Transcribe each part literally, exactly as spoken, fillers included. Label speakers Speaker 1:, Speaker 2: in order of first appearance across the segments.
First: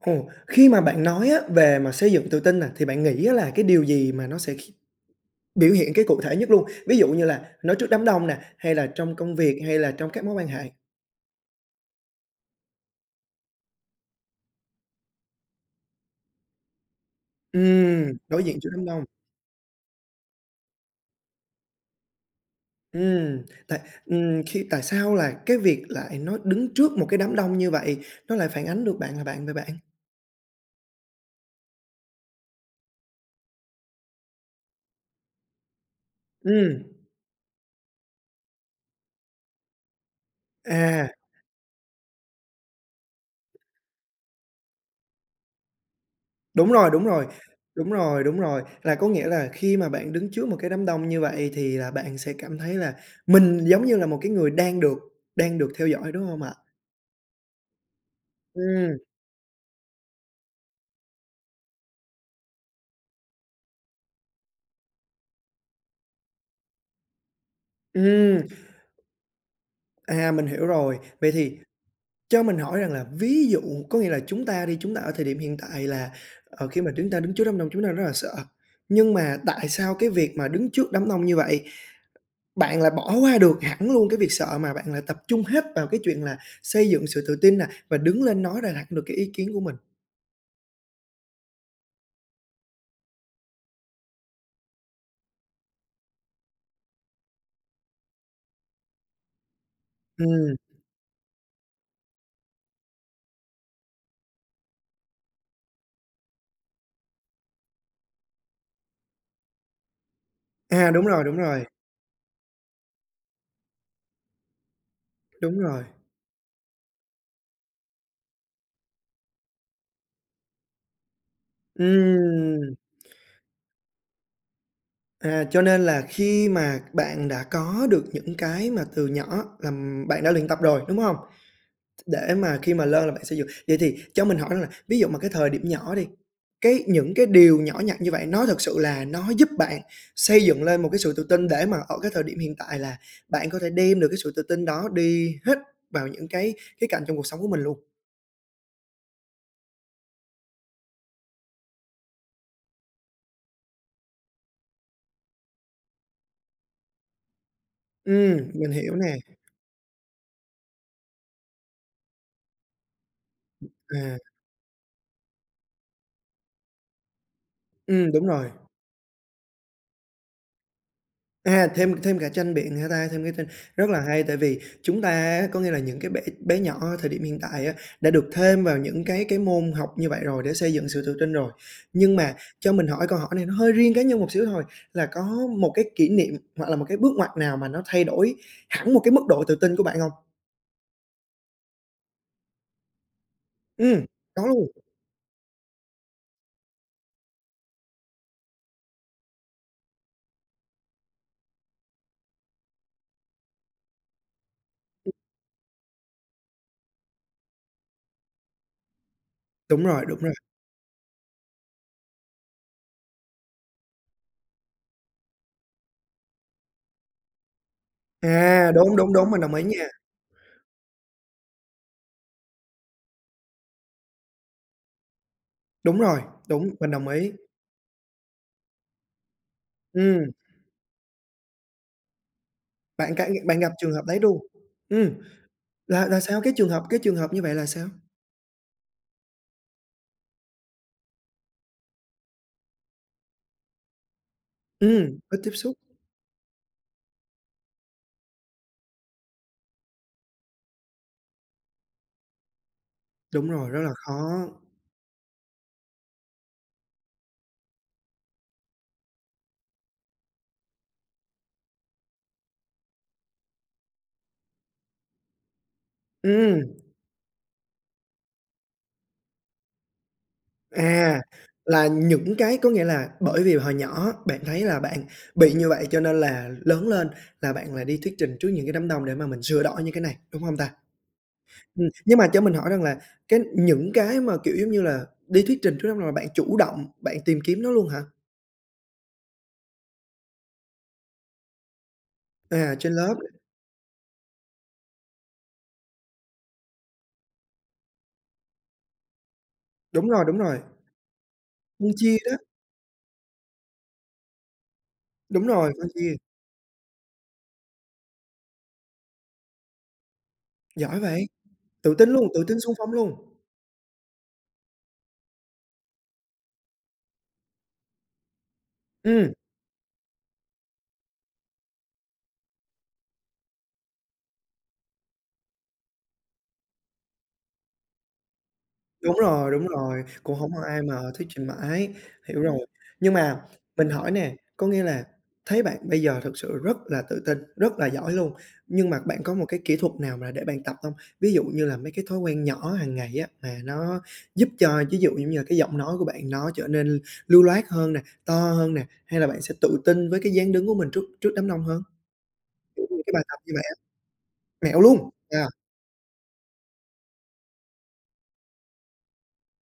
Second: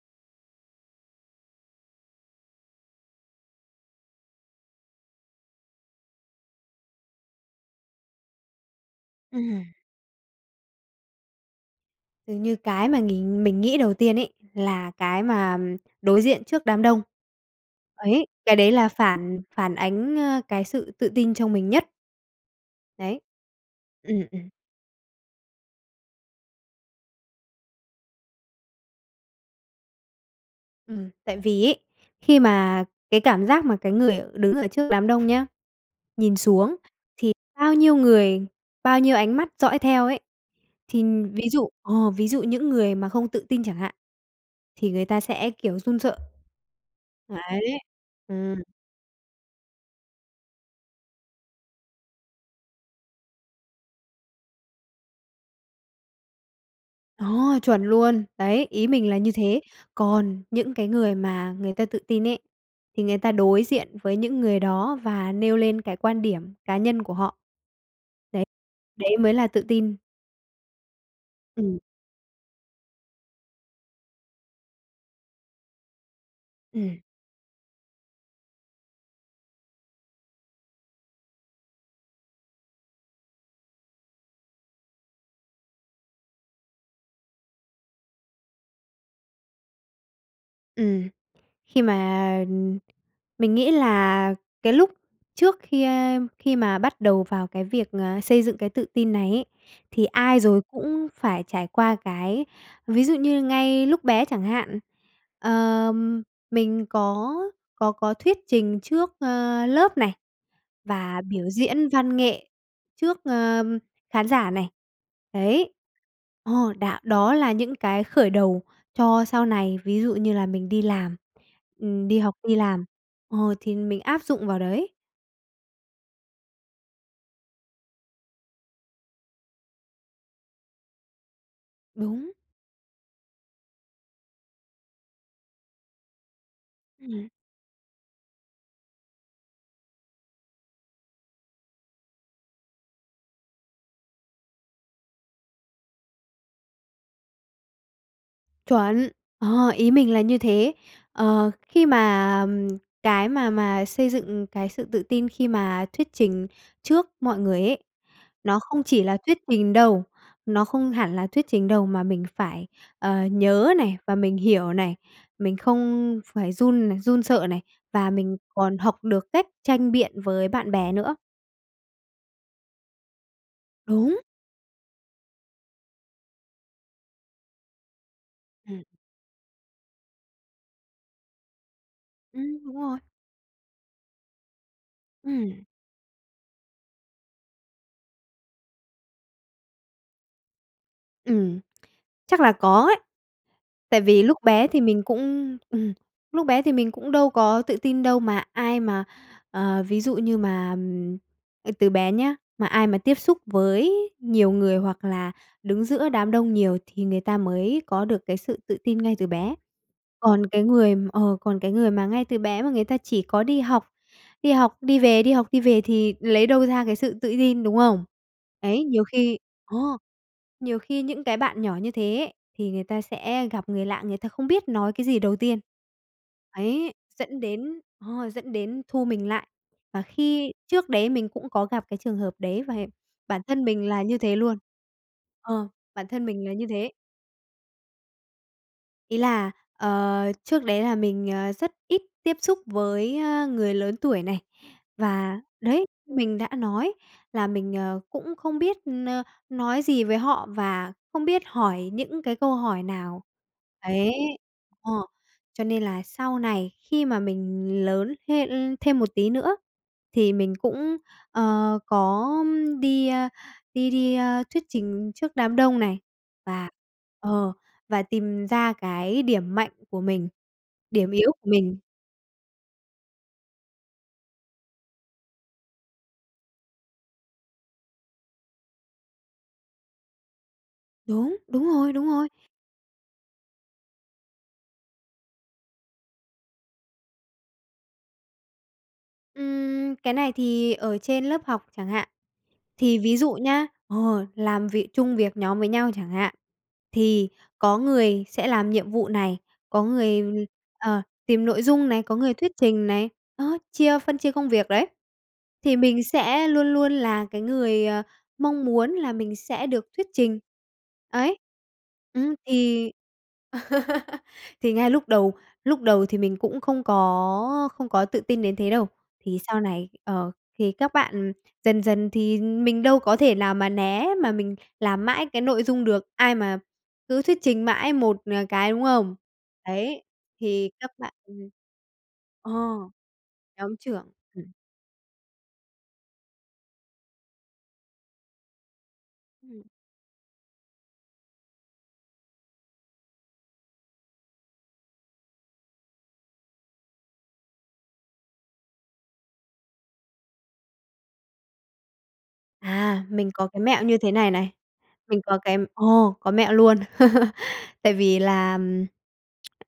Speaker 1: Ồ, khi mà bạn nói á về mà xây dựng tự tin nè, thì bạn nghĩ á là cái điều gì mà nó sẽ kh biểu hiện cái cụ thể nhất luôn? Ví dụ như là nói trước đám đông nè, hay là trong công
Speaker 2: Ừm
Speaker 1: việc
Speaker 2: hưm.
Speaker 1: hay là trong các mối quan hệ?
Speaker 2: Dường như cái mà nghìn mình nghĩ đầu tiên ấy, là cái mà đối diện trước đám đông.
Speaker 1: Ừm,
Speaker 2: Ấy,
Speaker 1: đối
Speaker 2: cái
Speaker 1: diện trước
Speaker 2: đấy
Speaker 1: đám
Speaker 2: là
Speaker 1: đông.
Speaker 2: phản phản ánh, ơ, cái sự tự tin trong mình nhất. Đấy.
Speaker 1: Ừm, tại
Speaker 2: Ừm,
Speaker 1: ừm,
Speaker 2: ừm.
Speaker 1: khi tại sao là cái việc lại nói đứng trước một cái đám đông như vậy nó lại phản ánh được bạn là bạn vậy bạn?
Speaker 2: Ừm, tại vì ấy, khi mà cái cảm giác mà cái người đứng ở trước đám đông nhá, nhìn xuống
Speaker 1: Ừm.
Speaker 2: thì bao nhiêu người, bao nhiêu ánh mắt dõi theo ấy, thì
Speaker 1: À.
Speaker 2: ví dụ ồ, ví dụ những người mà không tự tin chẳng hạn thì người ta sẽ kiểu run sợ.
Speaker 1: Đúng rồi, đúng rồi.
Speaker 2: Đấy,
Speaker 1: Đúng rồi, đúng
Speaker 2: ừm.
Speaker 1: rồi. Là có nghĩa là khi mà bạn đứng trước một cái đám đông như vậy thì là bạn sẽ cảm thấy là mình giống như là một cái người đang được đang được theo dõi, đúng hông ạ?
Speaker 2: Đó, chuẩn luôn! Đấy, ý
Speaker 1: Ừm.
Speaker 2: mình là như thế. Còn những cái người mà người ta tự tin ấy, thì người ta đối diện với những người đó và nêu lên cái quan điểm cá nhân của họ. Đấy,
Speaker 1: Ừm.
Speaker 2: đấy mới là tự tin.
Speaker 1: À, mình hiểu rồi. Vậy thì
Speaker 2: Ừm.
Speaker 1: cho mình hỏi rằng là ví dụ có nghĩa là chúng ta đi, chúng ta ở thời điểm hiện tại là, ờ, khi mà
Speaker 2: Ừm.
Speaker 1: chúng ta đứng trước đám đông chúng ta rất là sợ, nhưng mà tại sao cái việc mà đứng trước đám đông như vậy bạn lại bỏ qua được hẳn luôn cái việc sợ, mà bạn lại tập trung hết vào cái chuyện là xây dựng sự tự tin nè và đứng lên nói ra đạt được cái ý kiến của mình?
Speaker 2: Ừm, khi mà, ừm, mình nghĩ là cái lúc trước khi, ơ, khi mà bắt đầu vào cái việc, à, xây dựng cái tự tin này ấy, thì ai
Speaker 1: Ừm.
Speaker 2: rồi cũng phải trải qua cái ví dụ như ngay lúc bé chẳng hạn, ờm, mình có có có thuyết trình trước, ơ, lớp này,
Speaker 1: À, đúng
Speaker 2: và
Speaker 1: rồi, đúng
Speaker 2: biểu
Speaker 1: rồi.
Speaker 2: diễn văn nghệ trước, ờ, khán giả này,
Speaker 1: Đúng
Speaker 2: đấy
Speaker 1: rồi.
Speaker 2: ờ, đã đó là những cái khởi đầu cho sau này, ví dụ như là mình đi làm, ừm, đi học, đi
Speaker 1: Ừm.
Speaker 2: làm, ờ, thì mình áp dụng vào đấy.
Speaker 1: À, cho nên là khi mà bạn đã có được những cái mà từ nhỏ là bạn đã luyện tập rồi, đúng hông?
Speaker 2: Đúng.
Speaker 1: Để mà khi mà lên là bạn xây dựng. Vậy thì cho mình hỏi rằng là ví dụ mà cái thời điểm nhỏ đi, cái những cái
Speaker 2: Ừm.
Speaker 1: điều nhỏ nhặt như vậy nó thật sự là nó giúp bạn xây dựng lên một cái sự tự tin, để mà ở cái thời điểm hiện tại là bạn có thể đem được cái sự tự tin đó đi hết vào những cái khía cạnh trong cuộc sống của mình luôn?
Speaker 2: Chuẩn ờ, ý mình là như thế. Ờ, khi mà cái mà mà xây dựng cái sự tự tin khi mà thuyết trình trước mọi người ấy
Speaker 1: Ừm,
Speaker 2: nó
Speaker 1: mình
Speaker 2: không
Speaker 1: hiểu
Speaker 2: chỉ
Speaker 1: nè.
Speaker 2: là thuyết trình đâu, nó không hẳn là thuyết trình đâu, mà mình phải, ờ, nhớ này và
Speaker 1: À.
Speaker 2: mình hiểu này, mình không phải run này run sợ này và
Speaker 1: Ừm, đúng
Speaker 2: mình
Speaker 1: rồi.
Speaker 2: còn học được cách tranh biện với bạn bè nữa.
Speaker 1: À, thêm thêm cả tranh biện hả ta? Thêm cái tranh rất là
Speaker 2: Đúng.
Speaker 1: hay, tại vì chúng ta á có nghĩa là những cái bạn bé nhỏ ở thời điểm hiện tại á, đã được thêm vào
Speaker 2: Ừm.
Speaker 1: những cái cái môn học như vậy rồi, để xây dựng sự tự tin rồi. Nhưng mà
Speaker 2: Ừm,
Speaker 1: cho
Speaker 2: đúng
Speaker 1: mình
Speaker 2: rồi.
Speaker 1: hỏi câu hỏi này nó hơi riêng cá nhân một xíu thôi, là có
Speaker 2: Ừm.
Speaker 1: một cái kỷ niệm hoặc là một cái bước ngoặt nào mà nó thay đổi hẳn một cái mức độ tự tin của bạn hông?
Speaker 2: Ừm. Chắc là có ấy. Tại
Speaker 1: Ừm,
Speaker 2: vì lúc
Speaker 1: có
Speaker 2: bé
Speaker 1: luôn?
Speaker 2: thì mình cũng ừm, lúc bé thì mình cũng đâu có tự tin đâu, mà ai mà, ờ, ví dụ như mà, à, từ bé nhá, mà ai mà tiếp xúc với nhiều người hoặc là đứng giữa đám đông nhiều thì người ta mới có được cái sự tự tin ngay từ bé,
Speaker 1: Đúng rồi, đúng rồi.
Speaker 2: còn cái người ờ, còn cái người mà ngay từ bé mà người ta chỉ có đi học, đi học, đi về, đi học, đi về thì lấy đâu ra cái sự tự tin, đúng không?
Speaker 1: À,
Speaker 2: Đấy,
Speaker 1: đúng,
Speaker 2: nhiều
Speaker 1: đúng, đúng,
Speaker 2: khi
Speaker 1: mình đồng ý
Speaker 2: ờ,
Speaker 1: nha!
Speaker 2: nhiều khi những cái bạn nhỏ như thế ấy, thì người ta sẽ gặp người lạ, người ta không biết nói cái gì đầu tiên,
Speaker 1: Đúng rồi, đúng, mình
Speaker 2: đấy,
Speaker 1: đồng ý.
Speaker 2: dẫn đến ờ, dẫn đến thu mình lại. Và
Speaker 1: Ừm.
Speaker 2: khi trước đấy mình cũng có gặp cái trường hợp đấy và
Speaker 1: Bạn cẵng
Speaker 2: bản
Speaker 1: bạn
Speaker 2: thân
Speaker 1: gặp
Speaker 2: mình
Speaker 1: trường
Speaker 2: là
Speaker 1: hợp
Speaker 2: như
Speaker 1: đấy
Speaker 2: thế
Speaker 1: luôn?
Speaker 2: luôn
Speaker 1: Ừm,
Speaker 2: ờ,
Speaker 1: là
Speaker 2: bản
Speaker 1: là
Speaker 2: thân
Speaker 1: sao,
Speaker 2: mình là
Speaker 1: cái
Speaker 2: như
Speaker 1: trường hợp
Speaker 2: thế.
Speaker 1: cái trường hợp như vậy là sao?
Speaker 2: Ý là, ờ, trước đấy là mình, ờ, rất ít tiếp xúc với, á, người lớn tuổi này,
Speaker 1: Ừm, ít
Speaker 2: và,
Speaker 1: tiếp xúc.
Speaker 2: đấy, mình đã nói là mình, ờ, cũng không biết n nói gì với họ và không biết hỏi những cái câu hỏi nào,
Speaker 1: Đúng rồi, rất là
Speaker 2: đấy
Speaker 1: khó.
Speaker 2: ờ, cho nên là sau này khi mà mình lớn thê l thêm một tí nữa thì mình cũng, ờ, có đi, a, đi đi, a, thuyết trình trước đám đông này,
Speaker 1: Ừm.
Speaker 2: và ờ, và tìm ra cái điểm mạnh của mình, điểm
Speaker 1: À,
Speaker 2: yếu của mình.
Speaker 1: là những cái có nghĩa là bởi vì hồi nhỏ bạn thấy là bạn bị như vậy cho nên là lớn lên là bạn lại đi thuyết trình trước những cái đám đông để mà mình sửa đổi những cái này, đúng hông ta?
Speaker 2: Đúng, đúng
Speaker 1: Ừm,
Speaker 2: rồi, đúng
Speaker 1: nhưng
Speaker 2: rồi.
Speaker 1: mà cho mình hỏi rằng là cái những cái mà, kiểu, giống như là, đi thuyết trình trước đám đông là bạn chủ động bạn tìm kiếm nó luôn hả?
Speaker 2: Ừm, cái này thì ở trên lớp học chẳng hạn.
Speaker 1: À, trên
Speaker 2: Thì
Speaker 1: lớp.
Speaker 2: ví dụ nhá ờ, làm vị chung việc nhóm với nhau chẳng hạn, thì có người sẽ làm nhiệm vụ này, có
Speaker 1: Đúng
Speaker 2: người
Speaker 1: rồi, đúng rồi.
Speaker 2: ờ, tìm nội dung
Speaker 1: Phân
Speaker 2: này, có
Speaker 1: chia
Speaker 2: người
Speaker 1: đó.
Speaker 2: thuyết trình này, đó, chia phân chia công việc, đấy,
Speaker 1: Đúng rồi,
Speaker 2: thì
Speaker 1: phân
Speaker 2: mình
Speaker 1: chia.
Speaker 2: sẽ luôn luôn là cái người, ờ, mong muốn là mình sẽ được thuyết trình,
Speaker 1: Giỏi vậy!
Speaker 2: ấy.
Speaker 1: Tự tin luôn,
Speaker 2: Ừm,
Speaker 1: tự tin xung phong
Speaker 2: thì
Speaker 1: luôn!
Speaker 2: thì ngay lúc đầu lúc đầu thì mình cũng không có không có tự tin đến thế đâu,
Speaker 1: Ừm.
Speaker 2: thì sau này, ờ, thì các bạn dần dần thì mình đâu có thể nào mà né, mà mình làm mãi cái nội dung được, ai mà cứ thuyết trình mãi một, ờ, cái, đúng không?
Speaker 1: Đúng rồi, đúng
Speaker 2: Đấy,
Speaker 1: rồi, cũng hổng có
Speaker 2: thì
Speaker 1: ai
Speaker 2: các
Speaker 1: mà
Speaker 2: bạn,
Speaker 1: thuyết trình
Speaker 2: ừm
Speaker 1: mãi, hiểu
Speaker 2: ờ,
Speaker 1: rồi. Nhưng mà
Speaker 2: nhóm
Speaker 1: mình hỏi
Speaker 2: trưởng,
Speaker 1: nè,
Speaker 2: ừm.
Speaker 1: có nghĩa là thấy bạn bây giờ thực sự rất là tự tin, rất là giỏi luôn, nhưng mà bạn có một cái
Speaker 2: Ừm.
Speaker 1: kỹ thuật nào mà để bạn tập hông? Ví dụ như là mấy cái thói quen nhỏ hàng ngày á mà nó giúp cho, ví dụ giống như là, cái giọng nói của bạn nó trở nên lưu loát hơn nè, to hơn nè, hay là bạn sẽ tự tin với cái dáng đứng của mình trước trước đám đông hơn?
Speaker 2: À,
Speaker 1: [unintelligible] Cái bài
Speaker 2: mình
Speaker 1: tập
Speaker 2: có
Speaker 1: như
Speaker 2: cái
Speaker 1: vậy á.
Speaker 2: mẹo như thế này này,
Speaker 1: Mẹo luôn,
Speaker 2: mình có
Speaker 1: cha!
Speaker 2: cái ờ, có mẹo luôn, tại vì là,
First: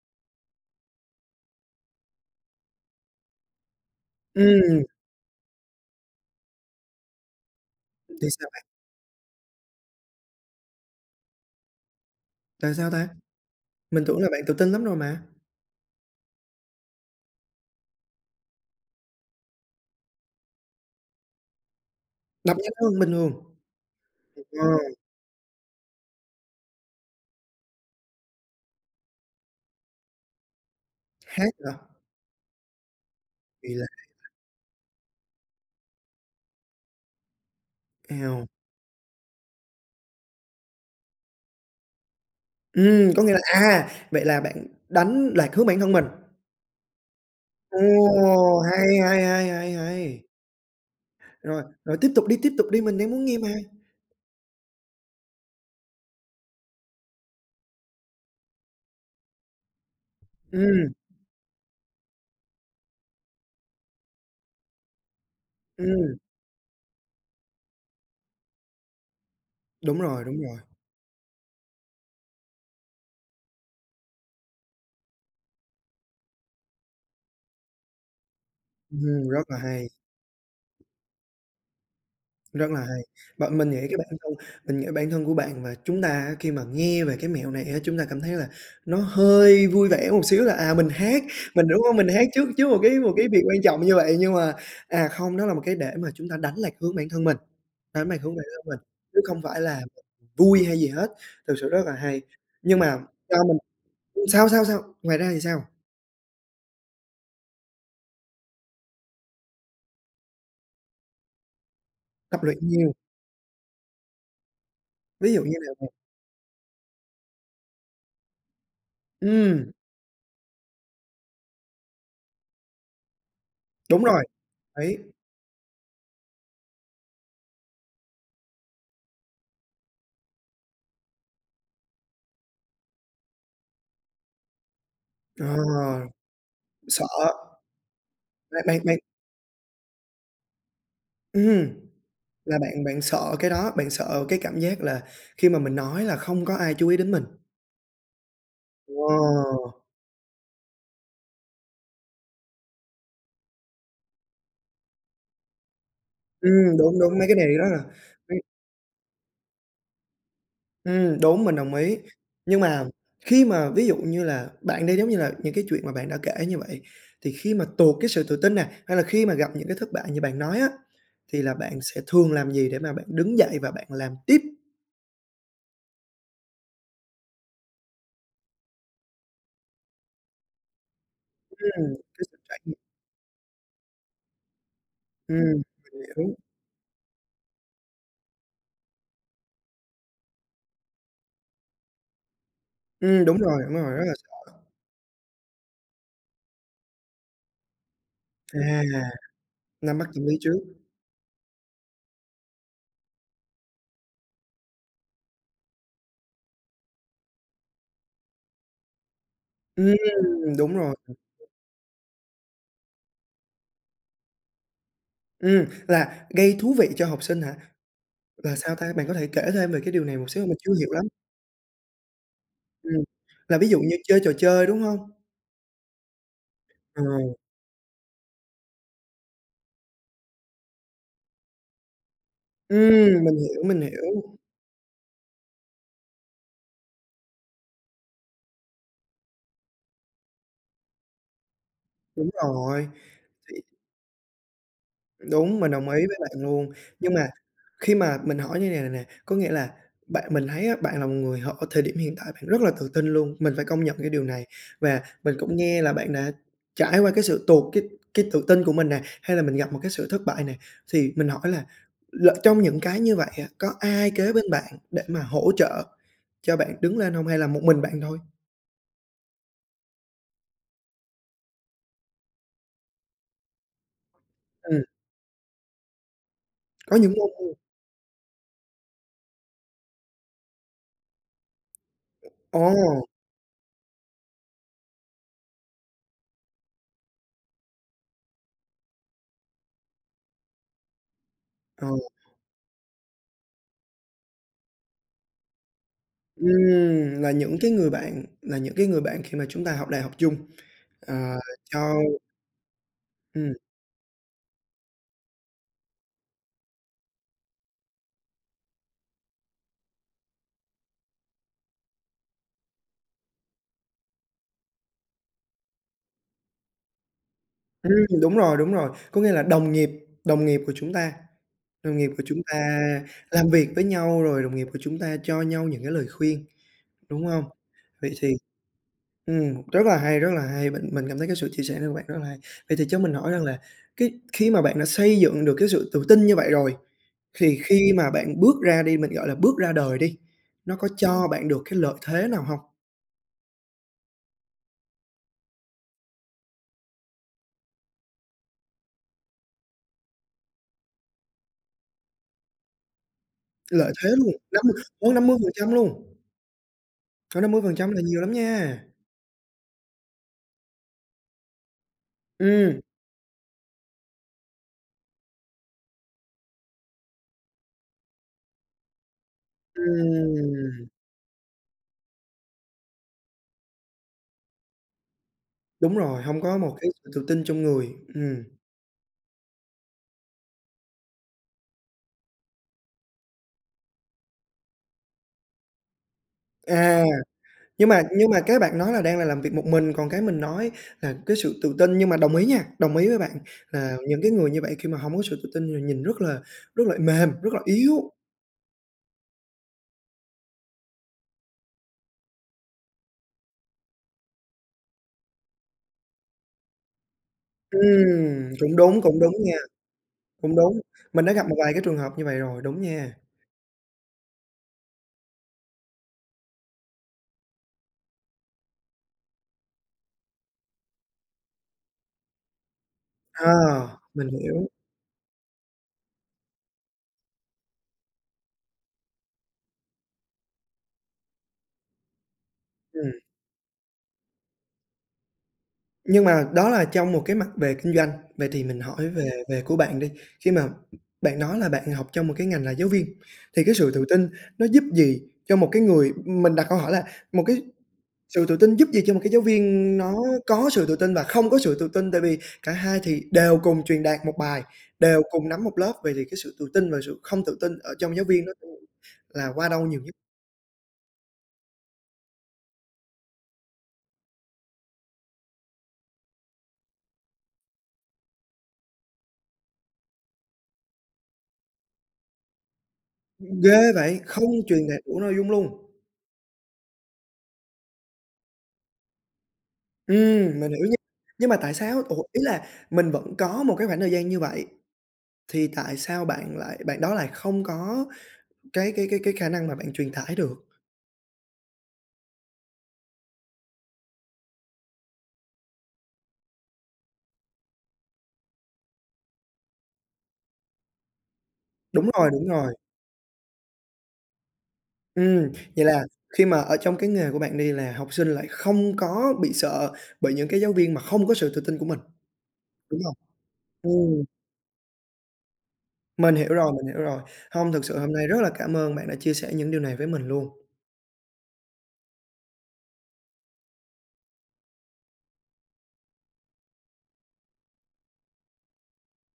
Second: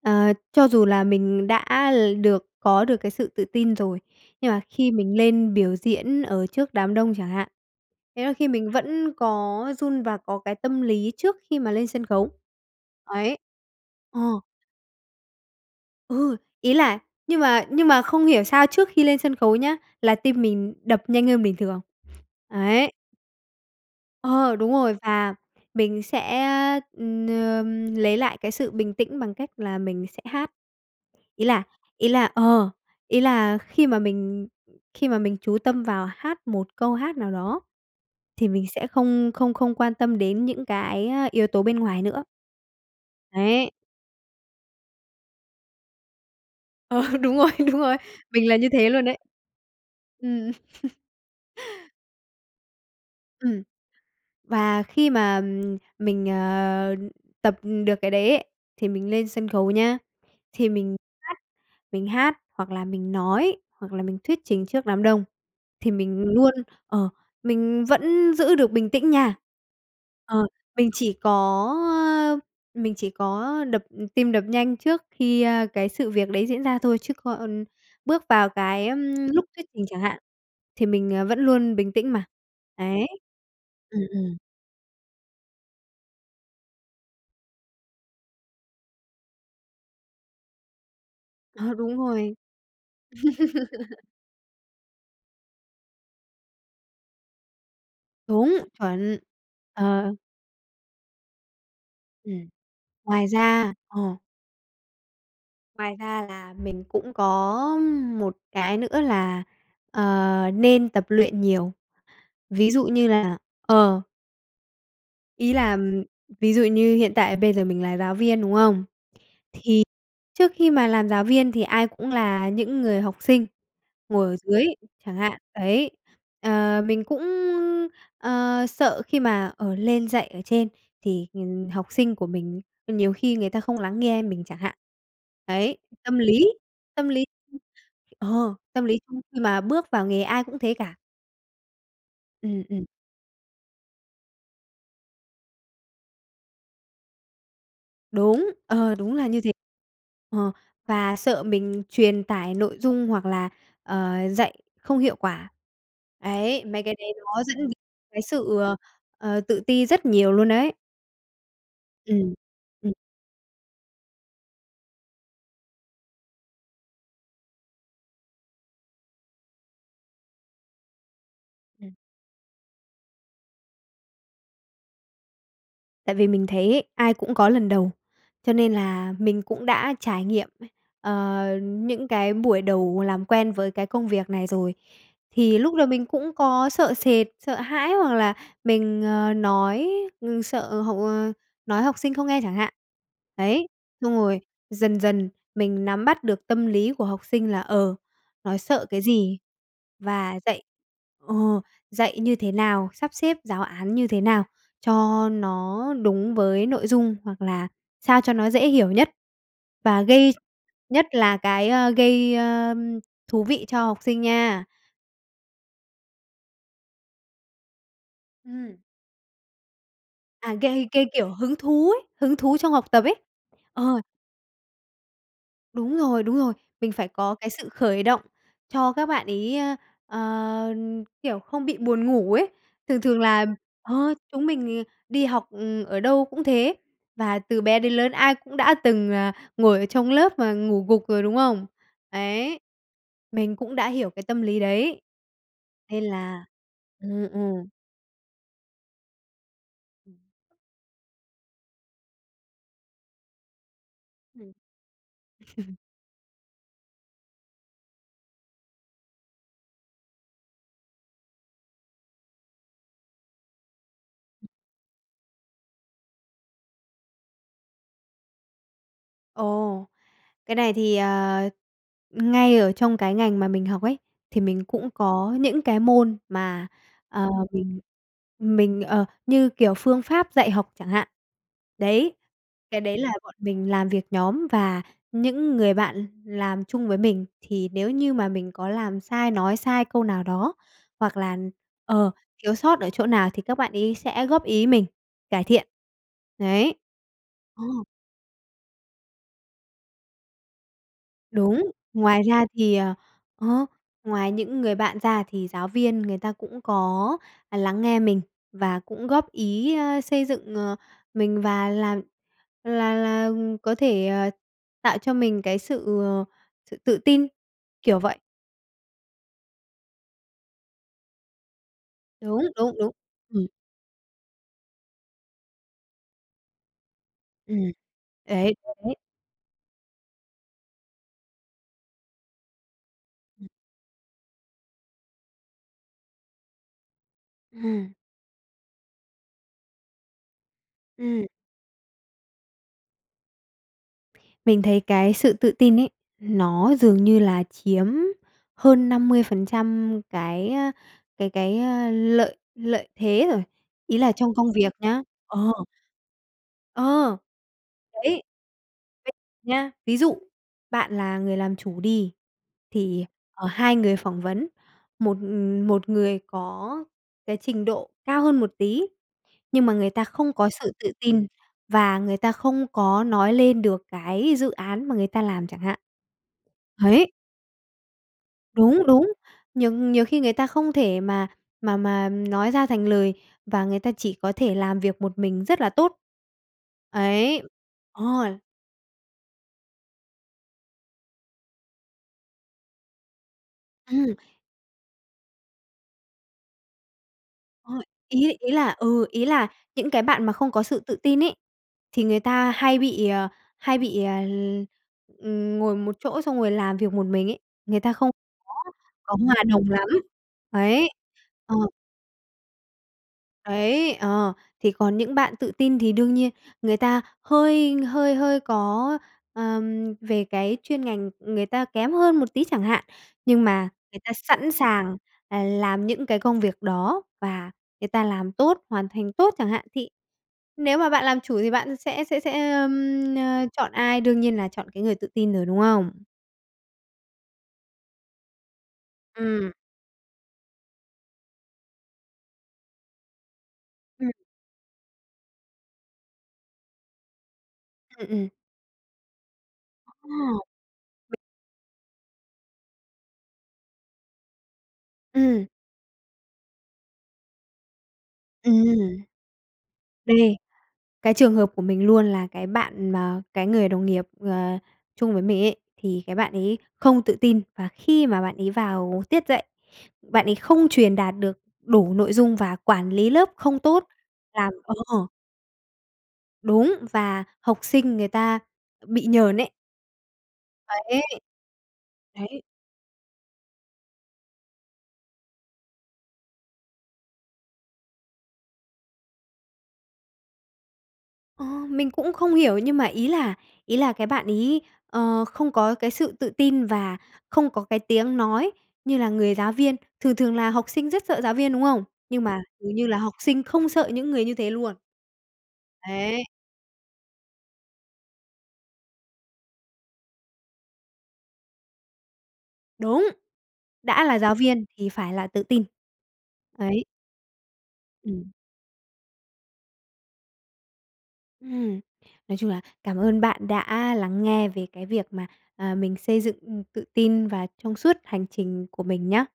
Speaker 2: ờ, cho dù là mình đã l được có được cái sự tự tin rồi, nhưng mà
Speaker 1: Ừm.
Speaker 2: khi mình lên biểu diễn ở trước đám đông chẳng hạn,
Speaker 1: Thì
Speaker 2: thế là khi
Speaker 1: sao bạn?
Speaker 2: mình vẫn có run và có cái tâm lý trước khi mà lên sân khấu,
Speaker 1: Là sao ta?
Speaker 2: ấy.
Speaker 1: Mình tưởng là
Speaker 2: Ờ.
Speaker 1: bạn tự tin lắm rồi mà?
Speaker 2: Ừ, ý là nhưng mà nhưng mà không hiểu sao trước khi lên sân khấu nhá, là tim mình đập nhanh hơn bình thường.
Speaker 1: Đập nhanh
Speaker 2: Ấy.
Speaker 1: hơn bình thường. Tuyệt
Speaker 2: Ờ, đúng
Speaker 1: vời!
Speaker 2: rồi và mình sẽ, ừm, ờ, lấy lại cái sự bình tĩnh bằng cách là mình sẽ hát. Ý
Speaker 1: Hát
Speaker 2: là
Speaker 1: hả?
Speaker 2: ý là ờ, ý là
Speaker 1: Vì là
Speaker 2: khi mà
Speaker 1: [unintelligible]
Speaker 2: mình khi mà mình chú tâm vào hát một câu hát nào đó thì
Speaker 1: Eo.
Speaker 2: mình sẽ không không không quan tâm đến những cái yếu tố bên ngoài nữa.
Speaker 1: Ừm, có nghĩa là
Speaker 2: Đấy.
Speaker 1: à, vậy là bạn đánh lạc hướng bản thân mình.
Speaker 2: Ờ, đúng rồi, đúng
Speaker 1: Ồ,
Speaker 2: rồi, mình là như
Speaker 1: hay,
Speaker 2: thế luôn đấy.
Speaker 1: hay, hay, hay, hay!
Speaker 2: Ừm.
Speaker 1: Rồi, rồi tiếp tục đi! Tiếp tục đi! Mình đang muốn nghe mà!
Speaker 2: Ừm. Và khi mà, ừm, mình, ờ, tập được cái đấy ấy, thì mình lên sân khấu nhá, thì
Speaker 1: Ừm.
Speaker 2: mình hát, mình hát, hoặc là mình nói, hoặc là mình thuyết trình trước đám đông thì
Speaker 1: Ừm.
Speaker 2: mình luôn, ờ, mình vẫn giữ được bình tĩnh nha.
Speaker 1: Đúng rồi, đúng
Speaker 2: Ờ,
Speaker 1: rồi.
Speaker 2: mình chỉ có, ơ, mình chỉ có đập tim đập nhanh trước khi, ơ, cái sự việc đấy diễn ra thôi chứ còn bước vào cái, ưm,
Speaker 1: Ừm, rất
Speaker 2: lúc
Speaker 1: là
Speaker 2: thuyết trình
Speaker 1: hay!
Speaker 2: chẳng hạn, thì mình, à, vẫn luôn bình tĩnh mà.
Speaker 1: Rất là
Speaker 2: Đấy,
Speaker 1: hay! Bạn mình nghĩ cái
Speaker 2: ừm,
Speaker 1: bản thân
Speaker 2: ừm.
Speaker 1: mình nghĩ bản thân của bạn và chúng ta á, khi mà nghe về cái mẹo này á chúng ta cảm thấy là nó hơi vui vẻ một xíu là, à, mình hát, mình
Speaker 2: Đó,
Speaker 1: đúng hông?
Speaker 2: đúng
Speaker 1: Mình hát
Speaker 2: rồi.
Speaker 1: trước trước một cái một cái việc quan trọng như vậy. Nhưng mà, à, không, nó là một cái để mà chúng ta đánh lạc hướng bản thân mình đánh lạc hướng bản
Speaker 2: Đúng,
Speaker 1: thân mình,
Speaker 2: chuẩn.
Speaker 1: chứ không phải là
Speaker 2: Ờ.
Speaker 1: vui hay gì hết, thực sự rất là hay!
Speaker 2: Ừm,
Speaker 1: Nhưng mà
Speaker 2: ngoài
Speaker 1: sao mình
Speaker 2: ra ờ.
Speaker 1: sao? Sao? Sao? Ngoài ra thì sao?
Speaker 2: Ngoài ra là mình cũng có một cái nữa là, ờ, nên tập luyện nhiều,
Speaker 1: Tập luyện
Speaker 2: ví dụ
Speaker 1: nhiều.
Speaker 2: như là ờ.
Speaker 1: Ví dụ
Speaker 2: Ý
Speaker 1: như
Speaker 2: là,
Speaker 1: là
Speaker 2: ví dụ như hiện tại bây giờ mình là giáo viên, đúng không? Thì
Speaker 1: Ừm.
Speaker 2: trước khi mà làm giáo viên thì ai cũng là những người học sinh
Speaker 1: Đúng rồi,
Speaker 2: ngồi ở dưới
Speaker 1: ấy
Speaker 2: chẳng hạn, đấy, ờ, mình cũng, ờ, sợ khi mà, ờ, lên dạy ở trên thì, ừm, học sinh của mình nhiều khi người ta không lắng nghe mình chẳng hạn.
Speaker 1: Ờ,
Speaker 2: Đấy, tâm lý,
Speaker 1: sợ.
Speaker 2: tâm lý [unintelligible] ờ,
Speaker 1: Ờ, bạn
Speaker 2: tâm lý
Speaker 1: bạn
Speaker 2: khi khi mà bước vào nghề ai cũng thế cả.
Speaker 1: Ừm, là
Speaker 2: Ừm,
Speaker 1: bạn
Speaker 2: ừm.
Speaker 1: bạn sợ cái đó, bạn sợ cái cảm giác là khi mà mình nói là không có ai chú ý đến mình.
Speaker 2: Đúng, ờ, đúng là như thế.
Speaker 1: Wow!
Speaker 2: Ờ, và sợ mình truyền tải nội dung hoặc là, ờ, dạy không hiệu quả. Ấy,
Speaker 1: Ừm,
Speaker 2: mấy cái
Speaker 1: đúng,
Speaker 2: đấy
Speaker 1: đúng, mấy cái
Speaker 2: nó
Speaker 1: này
Speaker 2: dẫn
Speaker 1: rất
Speaker 2: đến
Speaker 1: là
Speaker 2: cái
Speaker 1: ừm.
Speaker 2: sự, ờ, ờ, tự ti rất nhiều luôn đấy.
Speaker 1: Ừm, đúng, mình đồng ý.
Speaker 2: Ừm,
Speaker 1: Nhưng mà
Speaker 2: ừm.
Speaker 1: khi mà ví dụ như là, bạn đi, giống như là, những cái chuyện mà bạn đã kể như vậy thì khi mà tụt cái sự tự tin nè, hay là khi mà gặp những cái thất bại như bạn nói á, thì là bạn
Speaker 2: Ừm.
Speaker 1: sẽ thường làm gì để mà bạn đứng dậy và bạn làm tiếp?
Speaker 2: Tại vì mình thấy ấy ai cũng có lần đầu, cho nên là mình cũng đã trải nghiệm, ờ,
Speaker 1: Ừm,
Speaker 2: những
Speaker 1: cái
Speaker 2: cái
Speaker 1: sự trải
Speaker 2: buổi
Speaker 1: nghiệm.
Speaker 2: đầu làm quen với cái công việc này rồi. Thì
Speaker 1: Ừm,
Speaker 2: lúc đầu
Speaker 1: mình
Speaker 2: mình cũng
Speaker 1: hiểu.
Speaker 2: có sợ sệt, sợ hãi hoặc là mình, ờ, nói, ừ, sợ học, ờ nói học sinh không nghe chẳng hạn.
Speaker 1: Ừm, đúng rồi,
Speaker 2: Ấy,
Speaker 1: đúng rồi, rất là
Speaker 2: xong rồi
Speaker 1: sợ.
Speaker 2: dần dần mình nắm bắt được tâm lý của học sinh là, ờ, nó
Speaker 1: À.
Speaker 2: sợ cái gì
Speaker 1: Nắm bắt tâm lý
Speaker 2: và
Speaker 1: trước.
Speaker 2: dạy ờ, dạy như thế nào, sắp xếp giáo án như thế nào cho nó đúng với nội dung, hoặc là sao cho nó dễ hiểu nhất.
Speaker 1: Ừm,
Speaker 2: Và gây
Speaker 1: đúng rồi.
Speaker 2: nhất là cái, ơ, gây, ơ, thú vị cho học sinh nha.
Speaker 1: Ừm, là gây thú vị cho học sinh hả? Là sao
Speaker 2: Ừm.
Speaker 1: ta? Bạn có thể kể thêm về cái điều này một xíu,
Speaker 2: À,
Speaker 1: mình chưa
Speaker 2: gây
Speaker 1: hiểu
Speaker 2: gây,
Speaker 1: lắm.
Speaker 2: kiểu, hứng thú ấy, hứng thú trong học
Speaker 1: Ừm,
Speaker 2: tập ấy.
Speaker 1: là ví dụ như
Speaker 2: Ờ.
Speaker 1: chơi trò chơi, đúng hông?
Speaker 2: Đúng rồi, đúng rồi. Mình
Speaker 1: Ờ.
Speaker 2: phải có cái sự khởi động cho các bạn ấy, ơ, ờ, kiểu, không bị buồn ngủ ấy. Thường thường
Speaker 1: Ừm, mình
Speaker 2: là
Speaker 1: hiểu, mình
Speaker 2: ờ,
Speaker 1: hiểu.
Speaker 2: chúng mình, ừ, đi học, ừ, ở đâu cũng thế, và từ bé đến lớn ai cũng đã từng, à, ngồi ở trong lớp mà ngủ gục rồi, đúng không?
Speaker 1: Đúng
Speaker 2: Đấy,
Speaker 1: rồi,
Speaker 2: mình
Speaker 1: thì
Speaker 2: cũng đã hiểu cái tâm lý đấy.
Speaker 1: Đúng, mình đồng
Speaker 2: Nên
Speaker 1: ý với bạn
Speaker 2: là
Speaker 1: luôn.
Speaker 2: ừ,
Speaker 1: Nhưng mà
Speaker 2: ừ.
Speaker 1: khi mà mình hỏi như này này nè, có nghĩa là bạn mình thấy á bạn là một người hở thời điểm hiện tại bạn rất là tự tin luôn, mình phải công nhận cái điều này. Và
Speaker 2: [unintelligible]
Speaker 1: mình cũng nghe là bạn đã trải qua cái sự tụt cái cái tự tin của mình nè, hay là mình gặp một cái sự thất bại nè, thì mình hỏi là lỡ trong những cái như vậy á, có ai kế bên bạn để mà hỗ trợ cho bạn đứng lên hông hay là một mình bạn thôi?
Speaker 2: Ồ! Cái này thì, ờ, ngay ở trong cái ngành mà mình học ấy thì mình
Speaker 1: Ừm.
Speaker 2: cũng có những cái môn mà,
Speaker 1: Có những môn
Speaker 2: ờ,
Speaker 1: [unintelligible]
Speaker 2: mình mình, ờ như kiểu phương pháp dạy học chẳng hạn, đấy. Cái đấy
Speaker 1: Ồ!
Speaker 2: là bọn mình làm việc nhóm và những người bạn làm chung với mình thì nếu như mà mình có làm sai, nói sai câu nào đó, hoặc là,
Speaker 1: Ừ.
Speaker 2: ờ, thiếu sót ở chỗ nào thì các bạn ấy sẽ góp ý mình cải thiện. Đấy.
Speaker 1: Ừm, là những
Speaker 2: Ờ.
Speaker 1: cái người bạn là những cái người bạn khi mà chúng ta học đại học chung. À,
Speaker 2: Đúng,
Speaker 1: cho
Speaker 2: ngoài ra thì, ờ
Speaker 1: Ừm.
Speaker 2: ờ, ngoài những người bạn ra thì giáo viên người ta cũng có, à, lắng nghe mình và cũng góp ý, ơ, xây dựng, ờ, mình và làm là là có thể, ờ, tạo cho mình cái sự, ờ, sự tự tin, kiểu vậy.
Speaker 1: Ừm, đúng rồi, đúng rồi, có nghĩa là đồng nghiệp đồng nghiệp của chúng ta đồng nghiệp của
Speaker 2: Đúng,
Speaker 1: chúng ta
Speaker 2: đúng, đúng. Ừm.
Speaker 1: làm việc với nhau, rồi đồng nghiệp của chúng ta cho nhau những cái lời khuyên, đúng hông?
Speaker 2: Ừm.
Speaker 1: Vậy thì,
Speaker 2: Ấy, đấy, đấy.
Speaker 1: ừm, rất là hay, rất là hay! Mình mình cảm thấy cái sự chia sẻ này của bạn rất là hay! Vậy thì cho mình hỏi rằng
Speaker 2: Ừm.
Speaker 1: là cái khi mà bạn đã xây dựng được cái sự tự tin như vậy rồi, thì
Speaker 2: Ừm.
Speaker 1: khi mà bạn bước ra đi, mình gọi là bước ra đời đi, nó có
Speaker 2: Ừm.
Speaker 1: cho bạn được cái lợi thế nào hông?
Speaker 2: Mình thấy cái sự tự tin ấy, nó dường như là chiếm hơn năm mươi phần trăm cái, ơ, cái cái lợi lợi thế rồi,
Speaker 1: Lợi
Speaker 2: ý
Speaker 1: thế
Speaker 2: là
Speaker 1: luôn,
Speaker 2: trong công
Speaker 1: năm mươi
Speaker 2: việc nhá,
Speaker 1: ph hơn năm mươi phần
Speaker 2: ờ.
Speaker 1: trăm luôn?
Speaker 2: Ờ.
Speaker 1: Cỡ năm mươi phần trăm là nhiều
Speaker 2: Đấy.
Speaker 1: lắm nha.
Speaker 2: Ví nhá, ví dụ bạn là người làm chủ đi
Speaker 1: Ừm.
Speaker 2: thì, ờ, hai người phỏng vấn, một, ừm, một người có cái trình độ cao hơn một tí, nhưng mà người ta không có sự
Speaker 1: Ừm.
Speaker 2: tự tin và người ta không có nói lên được cái dự án mà người ta làm chẳng hạn.
Speaker 1: Đúng rồi, hông có một cái
Speaker 2: Ấy.
Speaker 1: sự tự tin trong người, ừm.
Speaker 2: Đúng, đúng, nhiều nhiều khi người ta không thể mà mà mà nói ra thành lời và người ta chỉ có thể làm việc một mình rất là tốt.
Speaker 1: À,
Speaker 2: Ấy.
Speaker 1: nhưng mà
Speaker 2: Ờ.
Speaker 1: nhưng mà cái bạn nói là đang là làm việc một mình, còn cái mình nói là cái sự tự tin. Nhưng mà đồng ý nha, đồng ý với bạn là
Speaker 2: Ừm.
Speaker 1: những cái người như vậy khi mà hông có sự tự tin thì nhìn rất là rất là mềm, rất là
Speaker 2: Ờ,
Speaker 1: yếu.
Speaker 2: ý ý là ừ, ý là những cái bạn mà không có sự tự tin ấy, thì người ta hay bị, ờ, hay bị, à, ừm ngồi một chỗ xong rồi làm việc một mình ấy, người ta không
Speaker 1: Ừm,
Speaker 2: có
Speaker 1: cũng đúng,
Speaker 2: có
Speaker 1: cũng đúng
Speaker 2: hòa
Speaker 1: nha.
Speaker 2: đồng lắm.
Speaker 1: Cũng đúng,
Speaker 2: Ấy.
Speaker 1: mình đã gặp một
Speaker 2: Ờ.
Speaker 1: vài cái trường hợp như vậy rồi, đúng nha.
Speaker 2: Ấy, ờ, thì còn những bạn tự tin thì đương nhiên người ta hơi hơi hơi có, ờm, về cái chuyên ngành người ta kém hơn một tí chẳng hạn, nhưng
Speaker 1: À,
Speaker 2: mà người ta
Speaker 1: mình
Speaker 2: sẵn
Speaker 1: hiểu.
Speaker 2: sàng, à, làm những cái công việc đó và người ta làm tốt, hoàn thành tốt chẳng hạn, thì nếu mà bạn làm chủ thì bạn sẽ sẽ sẽ, ờm,
Speaker 1: Ừm.
Speaker 2: ờ, chọn ai, đương nhiên là chọn cái người tự tin rồi, đúng không?
Speaker 1: Nhưng mà đó là trong một cái mặt về kinh doanh, vậy thì mình hỏi về
Speaker 2: Ừm.
Speaker 1: về của bạn đi. Khi mà bạn nói là bạn học trong một cái ngành là giáo viên thì cái sự tự
Speaker 2: Ừm.
Speaker 1: tin nó giúp gì cho một cái người ừm, mình đặt câu hỏi là một cái
Speaker 2: Ừm, ừm.
Speaker 1: sự tự tin giúp gì cho một cái giáo viên
Speaker 2: Ờ.
Speaker 1: nó có sự tự tin và không có sự tự tin tại vì cả hai thì đều cùng truyền đạt một bài, đều
Speaker 2: Ừm.
Speaker 1: cùng nắm một lớp, vậy thì cái sự tự tin và sự không tự tin ở trong giáo viên nó, ừm,
Speaker 2: Ừm.
Speaker 1: là qua đâu nhiều nhất?
Speaker 2: Đây, cái trường hợp của mình luôn là cái bạn mà cái người đồng nghiệp, ờ, chung với mình ấy, thì cái bạn ấy không tự tin và khi mà bạn ấy vào tiết dạy, bạn ấy không truyền đạt được đủ nội dung và quản lý lớp không
Speaker 1: Ừm,
Speaker 2: tốt.
Speaker 1: ghê vậy, không
Speaker 2: Làm
Speaker 1: truyền đạt
Speaker 2: Ờ.
Speaker 1: đủ dung luôn?
Speaker 2: Đúng và học sinh người ta bị nhờn ấy.
Speaker 1: Ừm, mình hiểu nha,
Speaker 2: Ấy.
Speaker 1: nhưng mà tại sao? Ủa, ý
Speaker 2: Đấy.
Speaker 1: là mình vẫn có một cái khoảng thời gian như vậy thì tại sao bạn lại bạn đó lại không có cái cái cái cái khả năng mà bạn truyền tải được?
Speaker 2: Ờ, mình cũng không hiểu nhưng mà ý là ý là cái bạn ấy, ờ, không có cái sự tự tin và không có cái tiếng nói như là người giáo viên, thường thường là học sinh rất sợ giáo viên, đúng không?
Speaker 1: Đúng
Speaker 2: Nhưng
Speaker 1: rồi,
Speaker 2: mà
Speaker 1: đúng rồi.
Speaker 2: dường như là học sinh không sợ những người như thế luôn.
Speaker 1: Ừm, vậy là
Speaker 2: Ấy.
Speaker 1: khi mà ở trong cái nghề của bạn đi, là học sinh lại không có bị sợ bởi những cái giáo viên mà không có sự tự tin của mình, đúng
Speaker 2: Đúng,
Speaker 1: hông?
Speaker 2: đã là
Speaker 1: Ừm.
Speaker 2: giáo viên thì phải là tự tin.
Speaker 1: Mình hiểu rồi,
Speaker 2: Ấy.
Speaker 1: mình hiểu rồi. Hông, thực sự hôm nay
Speaker 2: Ừm.
Speaker 1: rất là cảm ơn bạn đã chia sẻ những điều này với mình luôn.
Speaker 2: Ừm, nói chung là cảm ơn bạn đã lắng nghe về cái việc mà, à, mình xây dựng, ừm, tự tin và trong suốt hành trình của mình nhá.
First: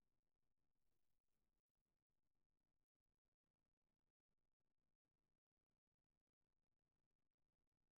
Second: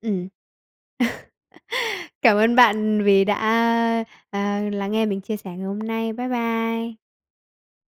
Speaker 2: Ừm. Cảm ơn bạn vì đã, ơ, ờ, lắng nghe mình chia sẻ ngày hôm nay! Bye bye.